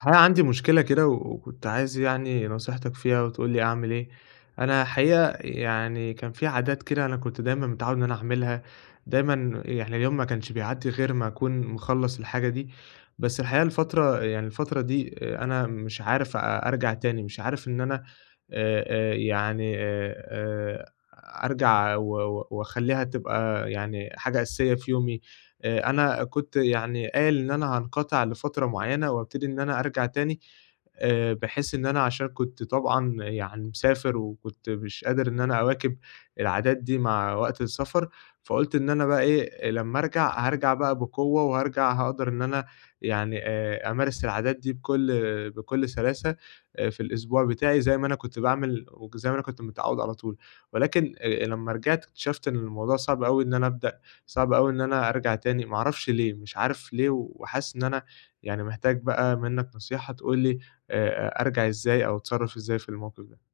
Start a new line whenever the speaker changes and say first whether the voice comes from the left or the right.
left: الحقيقة عندي مشكلة كده و وكنت عايز يعني نصيحتك فيها وتقول لي أعمل إيه. أنا الحقيقة يعني كان في عادات كده، أنا كنت دايمًا متعوّد إن أنا أعملها، دايمًا يعني اليوم ما كانش بيعدّي غير ما أكون مخلّص الحاجة دي. بس الحقيقة الفترة دي أنا مش عارف أرجع تاني، مش عارف إن أنا آآ يعني أرجع و و وأخلّيها تبقى يعني حاجة أساسية في يومي. أنا كنت يعني قايل إن أنا هانقطع لفترة معيّنة وابتدي إن أنا أرجع تاني، بحيث إن أنا عشان كنت طبعًا يعني مسافر وكنت مش قادر إن أنا أواكب العادات دي مع وقت السفر. فقُلت إن أنا بقى إيه، لمّا أرجع هارجع بقى بقوة وهارجع هاقدر إن أنا يعني أمارس العادات دي بكل سلاسة في الأسبوع بتاعي زي ما أنا كنت باعمل وزي ما أنا كنت متعوّد على طول. ولكن لمّا رجعت اكتشفت إن الموضوع صعب أوي إن أنا أبدأ، صعب أوي إن أنا أرجع تاني، ما أعرفش ليه، مش عارف ليه وحاسس إن أنا يعني محتاج بقى منّك نصيحة تقول لي أرجع إزاي أو أتصرّف إزاي في الموقف ده؟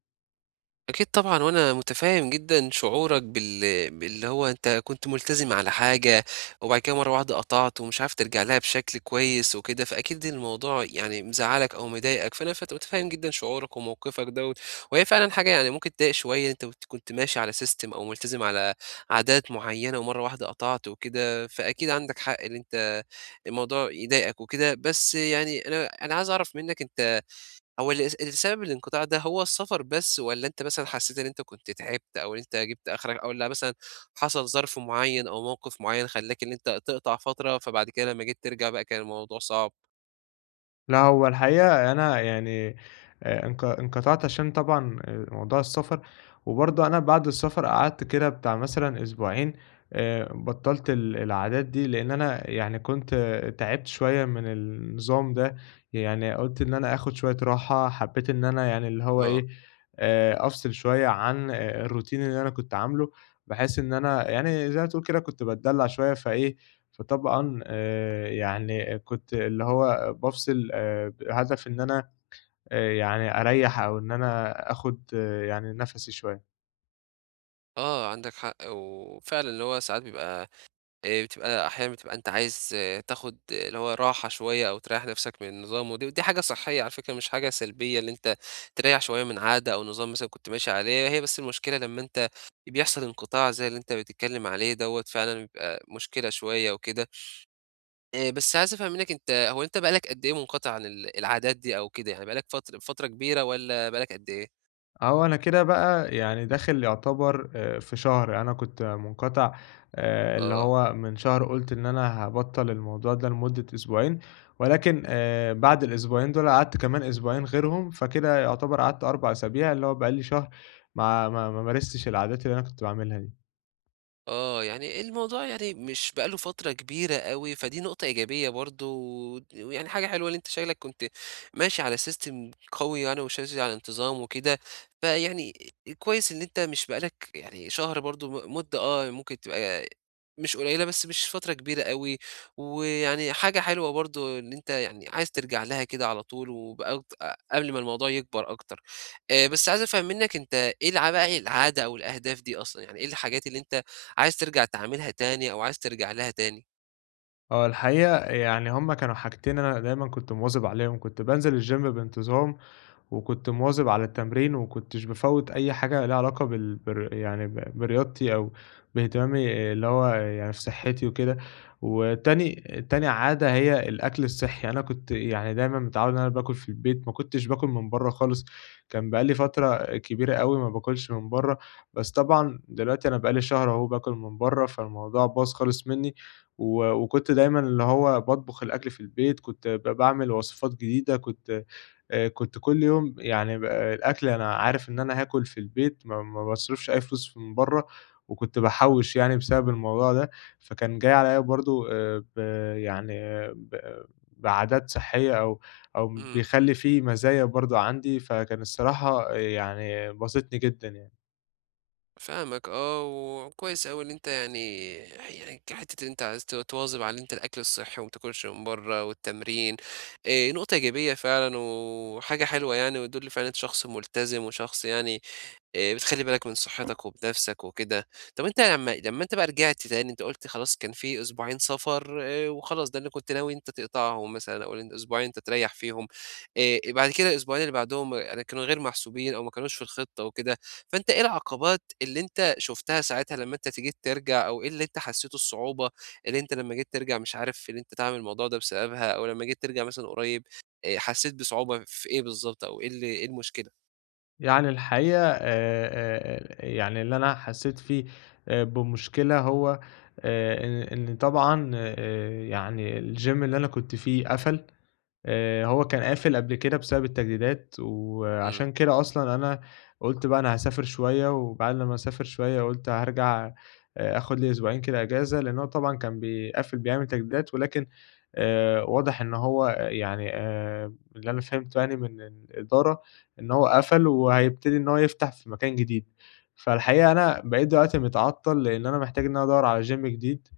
right: أكيد طبعًا، وأنا متفهم جدًا شعورك باللي هو أنت كنت ملتزم على حاجة، وبعد كده مرة واحدة قطعت ومش عارف ترجع لها بشكل كويس وكده. فأكيد الموضوع يعني مزعّلك أو مضايقك، فأنا متفهم جدًا شعورك وموقفك دوّة. وهي فعلًا حاجة يعني ممكن تضايق شوية. أنت كنت ماشي على system أو ملتزم على عادات معيّنة ومرة واحدة قطعت وكده. فأكيد عندك حق إن أنت الموضوع يضايقك وكده. بس يعني أنا عايز أعرف منّك أنت، هو السبب الانقطاع ده هو السفر بس، والّا أنت مثلًا حسّيت إن أنت كنت تعبت أو إن أنت جِبت آخرك، أو والّا مثلًا حصل ظرف معيّن أو موقف معيّن خلّاك إن أنت تقطع فترة، فبعد كده لمّا جيت ترجع بقى كان الموضوع صعب؟
left: لأ، هو الحقيقة أنا يعني انقطعت عشان طبعًا موضوع السفر. وبرضه أنا بعد السفر قعدت كده بتاع مثلًا أسبوعين، بطّلت العادات دي، لإن أنا يعني كنت تعبت شوية من النظام ده. يعني قُلت إن أنا آخُد شوية راحة، حبّيت إن أنا يعني اللي هو
right: آه.
left: إيه، أفصل شوية عن الroutine اللي أنا كنت عامله، بحيث إن أنا يعني زي ما تقول كده كنت باتدلّع شوية فإيه، فطبعًا يعني كنت اللي هو بافصل بهدف إن أنا يعني أريّح أو إن أنا آخُد يعني نَفَسي شوية.
right: آه، عندك حق. وفعلًا اللي هو ساعات بيبقى، بتبقى أحيانًا أنت عايز تاخد اللي هو راحة شوية أو تريّح نَفْسك من النظام. ودي حاجة صحّية على فكرة، مش حاجة سلبية اللي أنت تريّح شوية من عادة أو نظام مثلًا كنت ماشي عليه. هي بس المشكلة لمّا أنت بيحصل انقطاع زي اللي أنت بتتكلّم عليه دوّة، فعلًا بيبقى مشكلة شوية وكده. بس عايز أفهم منّك أنت، هو أنت بقى لك قد إيه منقطع عن العادات دي أو كده؟ يعني بقى لك فترة كبيرة والّا بقى لك قد إيه؟
left: أهو أنا كده بقى يعني داخل يعتبر في شهر، أنا كنت منقطع اللي
right: آه.
left: هو من شهر قُلت إن أنا هابطّل الموضوع ده لمدة أسبوعين. ولكن بعد الأسبوعين دُول قعدت كمان أسبوعين غيرهم، فكده يعتبر قعدت 4 أسابيع اللي هو بقى لي شهر ما مارستش العادات اللي أنا كنت باعملها دي.
right: آه، يعني الموضوع يعني مش بقى له فترة كبيرة أوي. فدي نقطة إيجابية برضه، ويعني حاجة حلوة إن أنت شكلك كنت ماشي على system قوي يعني، وماشي على انتظام وكده. فيعني كويس إن أنت مش بقى لك يعني شهر برضه، مدة ممكن تبقى مش قليلة بس مش فترة كبيرة أوي. ويعني حاجة حلوة برضه إن أنت يعني عايز ترجع لها كده على طول، وبأك أ قبل ما الموضوع يكبر أكتر. بس عايز أفهم منّك أنت، إيه بقى العادة أو الأهداف دي أصلًا؟ يعني إيه الحاجات اللي أنت عايز ترجع تعملها تاني، أو عايز ترجع لها تاني؟
left: هو الحقيقة يعني هُم كانوا حاجتين أنا دايمًا كنت مواظب عليهم، كنت بانزل الgym بانتظام، وكنت مواظب على التمرين، وما كنتش بافوّت أي حاجة ليها علاقة بال بر يعني ب برياضتي أو باهتمامي اللي هو يعني في صحتي وكده. وتاني عادة هي الأكل الصحي، أنا كنت يعني دايمًا متعوّد إن أنا باكل في البيت، ما كنتش باكل من برّه خالص، كان بقى لي فترة كبيرة أوي ما باكلش من برّه، بس طبعًا دلوقتي أنا بقى لي شهر أهو باكل من برّه، فالموضوع باظ خالص منّي. و وكنت دايمًا اللي هو باطبخ الأكل في البيت، كنت باعمل وصفات جديدة، كنت كل يوم يعني ب آه، الأكل أنا عارف إن أنا هاكل في البيت، ما باصرفش أي فلوس من برّه، وكنت باحوّش يعني بسبب الموضوع ده. فكان جاي عليَّ برضه ب يعني آه، ب بعادات صحية أو
right: إمم،
left: بيخلّي في مزايا برضه عندي، فكان الصراحة يعني باسطني جدًا يعني.
right: فاهمك وكويس أوي إن أنت يعني حتّة إن أنت عايز تواظب على إن أنت الأكل الصحّي وما تاكلش من برّه والتمرين. نقطة إيجابية فعلًا وحاجة حلوة يعني، وتدُل فعلًا إن أنت شخص ملتزم وشخص يعني، بتخلّي بالك من صحّتك وبنَفْسك وكده. طَب أنت لمّا أنت بقى رجعت تاني، أنت قُلت خلاص كان في أسبوعين سفر، وخلاص ده اللي كنت ناوي إن أنت تقطعهم مثلًا، أو أسبوعين أنت تريّح فيهم. بعد كده الأسبوعين اللي بعدهم يعني كانوا غير محسوبين أو ما كانوش في الخطة وكده. فأنت إيه العقبات اللي أنت شُفتها ساعتها لمّا أنت جيت ترجع، أو إيه اللي أنت حسّيته الصعوبة، اللي أنت لمّا جيت ترجع مش عارف إن أنت تعمل الموضوع ده بسببها، أو لمّا جيت ترجع مثلًا قريب، حسّيت بصعوبة في إيه بالضبط، أو إيه إيه المشكلة؟
left: يعني الحقيقة يعني اللي أنا حسّيت فيه بمشكلة هو آآ إن طبعًا يعني الgym اللي أنا كنت فيه قفل. هو كان قافل قبل كده بسبب التجديدات،
right: إمم.
left: وعشان كده أصلًا أنا قُلت بقى أنا هاسافر شوية، وبعد لمّا أسافر شوية قُلت هارجع، آخُد لي أسبوعين كده إجازة، لإن هو طبعًا كان بيقفّل بيعمل تجديدات. ولكن واضح إن هو يعني اللي أنا فهمته يعني من الإدارة إن هو قفل وهيبتدي إن هو يفتح في مكان جديد. فالحقيقة أنا بقيت دلوقتي متعطّل لإن أنا محتاج إن أنا أدوّر على gym جديد،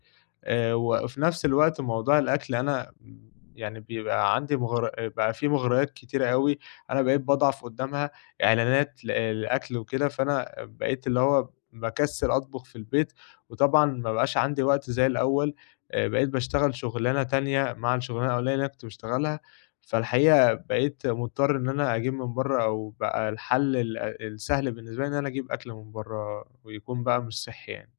left: وفي نفس الوقت موضوع الأكل أنا يعني بيبقى عندي بقى في مغريات كتيرة أوي، أنا بقيت باضعف قدّامها، إعلانات لأكل وكده، فأنا بقيت اللي هو باكسّل أطبخ في البيت، وطبعًا ما بقاش عندي وقت زي الأول. بقيت باشتغل شُغلانة تانية مع الشُغلانة الأولانية اللي أنا كنت باشتغلها، فالحقيقة بقيت مضطر إن أنا أجيب من برّه أو بقى الحل السهل بالنسبة لي إن أنا أجيب أكل من برّه ويكون بقى مش صحّي يعني.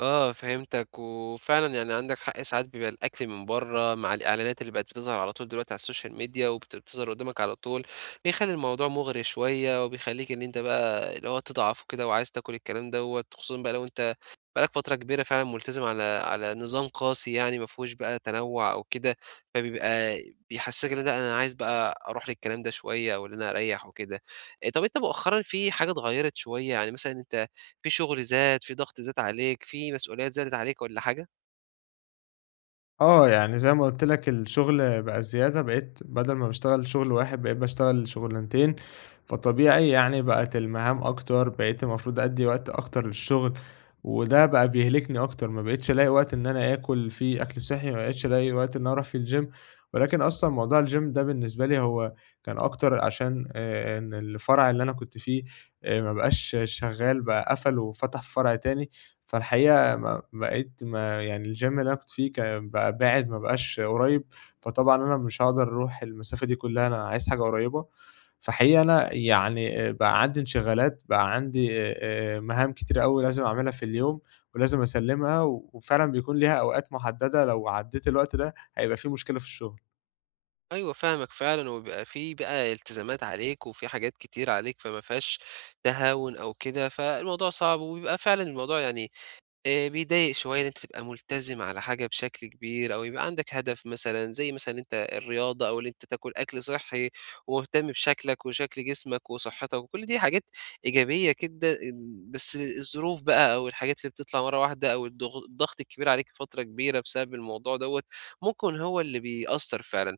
right: آه، فهمتك. وفعلًا يعني عندك حق. ساعات بيبقى الأكل من برّه مع الإعلانات اللي بقت بتظهر على طول دلوقتي على السوشيال ميديا، وبت بتظهر قدامك على طول، بيخلّي الموضوع مغري شوية وبيخلّيك إن أنت بقى اللي هو تضعف وكده وعايز تاكل الكلام دوّة. خصوصًا بقى لو أنت بقى لك فترة كبيرة فعلًا ملتزم على نظام قاسي يعني ما فيهوش بقى تنوُّع أو كده. فبيبقى بيحسّسك إن لأ، أنا عايز بقى أروح للكلام ده شوية، أو إن أنا أريّح وكده. طَب أنت مؤخرًا في حاجة اتغيّرت شوية؟ يعني مثلًا أنت في شغل زاد، في ضغط زاد عليك، في مسؤوليات زادت عليك والّا حاجة؟
left: آه، يعني زي ما قُلت لك الشغل بقى زيادة، بقيت بدل ما باشتغل شغل واحد بقيت باشتغل شغلانتين، فطبيعي يعني بقت المهام أكتر، بقيت المفروض أدّي وقت أكتر للشغل، وده بقى بيهلكني أكتر، ما بقيتش ألاقي وقت إن أنا آكل فيه أكل صحّي، ما بقيتش ألاقي وقت إن أنا أروح فيه الgym. ولكن أصلًا موضوع الgym ده بالنسبة لي هو كان أكتر عشان إن الفرع اللي أنا كنت فيه ما بقاش شغّال بقى قفل وفتح فرع تاني، فالحقيقة ما بقيت ما يعني الgym اللي أنا كنت فيه كان بقى بعِد، ما بقاش قريب، فطبعًا أنا مش هاقدر أروح المسافة دي كلّها، أنا عايز حاجة قريبة. فحقيقي أنا يعني بقى عندي انشغالات، بقى عندي مهام كتيرة أوي لازم أعملها في اليوم ولازم أسلِّمها، وفعلًا بيكون ليها أوقات محددة، لو عدّيت الوقت ده هيبقى في مشكلة في الشغل.
right: أيوه، فاهمك فعلًا. وبيبقى في بقى التزامات عليك، وفي حاجات كتير عليك، فما فيهاش تهاون أو كده. فالموضوع صعب. وبيبقى فعلًا الموضوع يعني، بيضايق شوية إن أنت تبقى ملتزم على حاجة بشكل كبير، أو يبقى عندك هدف مثلًا، زي مثلًا أنت الرياضة، أو إن أنت تاكل أكل صحّي ومهتم بشكلك وشكل جسمك وصحّتك، وكل دي حاجات إيجابية كده. بس الظروف بقى أو الحاجات اللي بتطلع مرّة واحدة، أو الضغط الكبير عليك فترة كبيرة بسبب الموضوع دوّة، ممكن هو اللي بيأثّر فعلًا.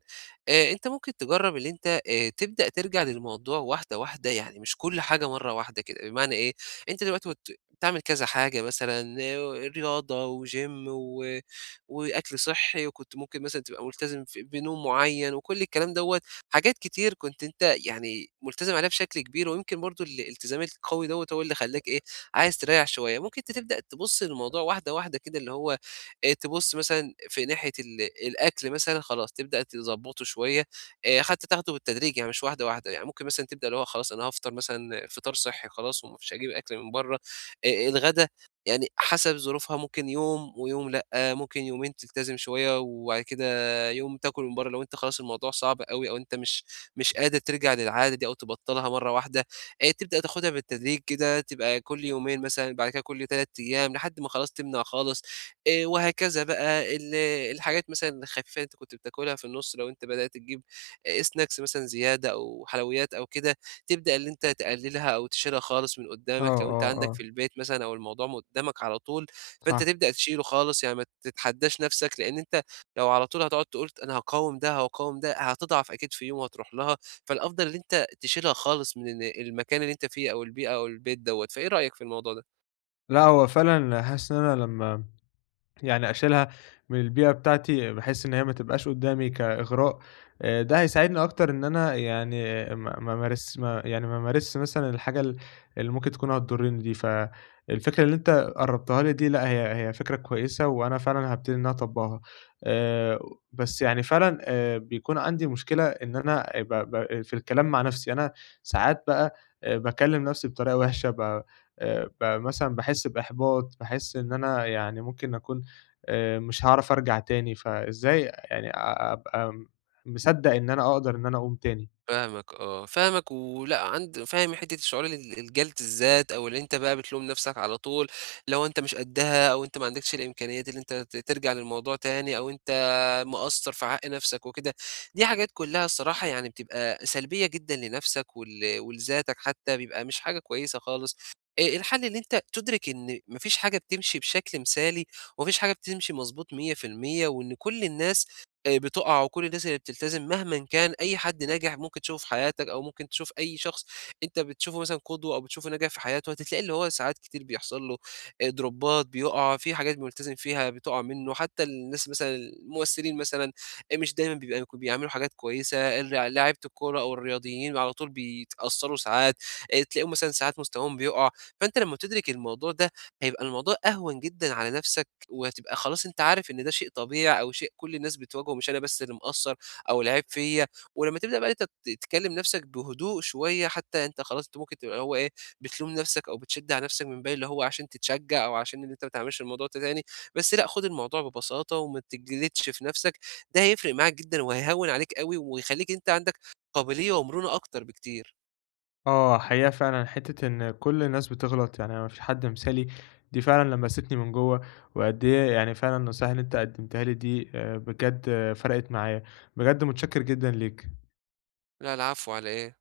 right: أنت ممكن تجرّب اللي أنت، تبدأ ترجع للموضوع واحدة، واحدة. يعني مش كل حاجة مرّة واحدة كده. بمعنى إيه، أنت دلوقتي باعمل كذا حاجة مثلًا، رياضة وGym وأكل صحّي، وكنت ممكن مثلًا تبقى ملتزم بنوم معيّن وكل الكلام دوّة. حاجات كتير كنت أنت يعني ملتزم عليها بشكل كبير، ويمكن برضه الالتزام القوي دوّة هو اللي خلّاك إيه، عايز تريّح شوية. ممكن أنت تبدأ تبُص للموضوع واحدة، واحدة كده. اللي هو تبُص مثلًا في ناحية الأكل مثلًا، خلاص تبدأ تضبّطه شوية. حتى تاخده بالتدريج يعني مش واحدة، واحدة. يعني ممكن مثلًا تبدأ اللي هو خلاص، أنا هافطر مثلًا فطار صحّي خلاص وما فيش هاجيب أكل من برّه. الغدا يعني حسب ظروفها ممكن يوم ويوم لأ. ممكن يومين تلتزم شوية وبعد كده يوم تاكل من برّه. لو أنت خلاص الموضوع صعب أوي، أو أنت مش قادر ترجع للعادة دي أو تبطّلها مرّة واحدة، تبدأ تاخدها بالتدريج كده، تبقى كل يومين مثلًا، بعد كده كل 3 أيام، لحد ما خلاص تمنع خالص. وهكذا بقى. الحاجات مثلًا الخفيفة اللي أنت كنت بتاكلها في النُص، لو أنت بدأت تجيب snacks مثلًا زيادة، أو حلويات أو كده، تبدأ اللي أنت تقللها أو تشيلها خالص من
left: آه،
right: قدامك. لو أنت
left: آه،
right: عندك
left: آه،
right: في البيت مثلًا، أو الموضوع قدامك على طول، فأنت
left: صح.
right: تبدأ تشيله خالص. يعني ما تتحداش نفسك، لأن أنت لو على طول هتقعد تقول أنا هاقاوم ده، هاقاوم ده، هتضعف أكيد في يوم وهتروح لها. فالأفضل إن أنت تشيلها خالص من المكان اللي أنت فيه، أو البيئة أو البيت دوّة. فإيه رأيك في الموضوع ده؟
left: لأ، هو فعلًا حاسس إن أنا لمّا يعني أشيلها من البيئة بتاعتي، بحيث إن هي ما تبقاش قدّامي كإغراء، ده هيساعدني أكتر إن أنا يعني ما أمارسش مثلًا الحاجة اللي ممكن تكون هتضرني دي، فالفكرة اللي أنت قرّبتها لي دي لأ، هي فكرة كويسة وأنا فعلًا هابتدي إن أنا أطبّقها. آآ بس يعني فعلًا بيكون عندي مشكلة إن أنا ب ب في الكلام مع نَفْسي، أنا ساعات بقى باكلّم نَفْسي بطريقة وِحشة، ب ب مثلًا باحس بإحباط، باحس إن أنا يعني ممكن أكون مش هاعرف أرجع تاني، فإزاي يعني أبقى مصدّق إن أنا أقدر إن أنا أقوم تاني؟
right: فاهمك فاهمك. ولأ فاهم حتّة الشعور، الجَلد الذات، أو اللي أنت بقى بتلوم نَفْسك على طول، لو أنت مش قدّها، أو أنت ما عندكش الإمكانيات اللي أنت ترجع للموضوع تاني، أو أنت مقصّر في حق نَفْسك وكده. دي حاجات كُلّها الصراحة يعني بتبقى سلبية جدًا لنَفْسك، ولذاتك حتّى، بيبقى مش حاجة كويسة خالص. الحل إن أنت تُدرك إن ما فيش حاجة بتمشي بشكل مثالي، وما فيش حاجة بتمشي مضبوط 100%، وإن كل الناس بتُقع. وكل الناس اللي بتلتزم، مهمًا كان أي حد ناجح ممكن تشوفه في حياتك، أو ممكن تشوف أي شخص أنت بتشوفه مثلًا قدوة أو بتشوفه ناجح في حياته، هتتلاقي اللي هو ساعات كتير بيحصل له دروبات، بيُقع، في حاجات بيلتزم فيها بتُقع منّه. حتى الناس مثلًا الممثلين مثلًا، مش دايمًا بيبقى بيعملوا حاجات كويسة. لعيبة الكورة أو الرياضيين على طول بيتأثّروا ساعات. تلاقيهم مثلًا ساعات مستواهم بيُقع. فأنت لمّا تدرك الموضوع ده، هيبقى الموضوع أهون جدًا على نَفْسك. وهتبقى خلاص أنت عارف إن ده شيء طبيعي، أو شيء كل الناس بتواجهه، مش أنا بس اللي مقصّر أو العيب فيّا. ولمّا تبدأ بقى إن أنت تكلّم نَفْسك بهدوء شوية، حتى أنت خلاص أنت ممكن تبقى اللي هو إيه، بتلوم نَفْسك أو بتشِد على نَفْسك من باقي اللي هو عشان تتشجّع، أو عشان إن أنت ما تعملش الموضوع ده تاني. بس لأ، خُد الموضوع ببساطة وما تجلدش في نَفْسك. ده هيفرق معاك جدًا وهيهوّن عليك أوي، ويخلّيك أنت عندك قابلية ومرونة أكتر بكتير.
left: آه، حقيقة فعلًا حتّة إن كل الناس بتغلط، يعني ما فيش حد مثالي، دي فعلًا لمستني من جوّه، وقد إيه يعني فعلًا النصايح اللي أنت قدّمتها لي دي بجد فرقِت معايا، بجد متشكّر جدًا ليك.
right: لا، العفو على إيه؟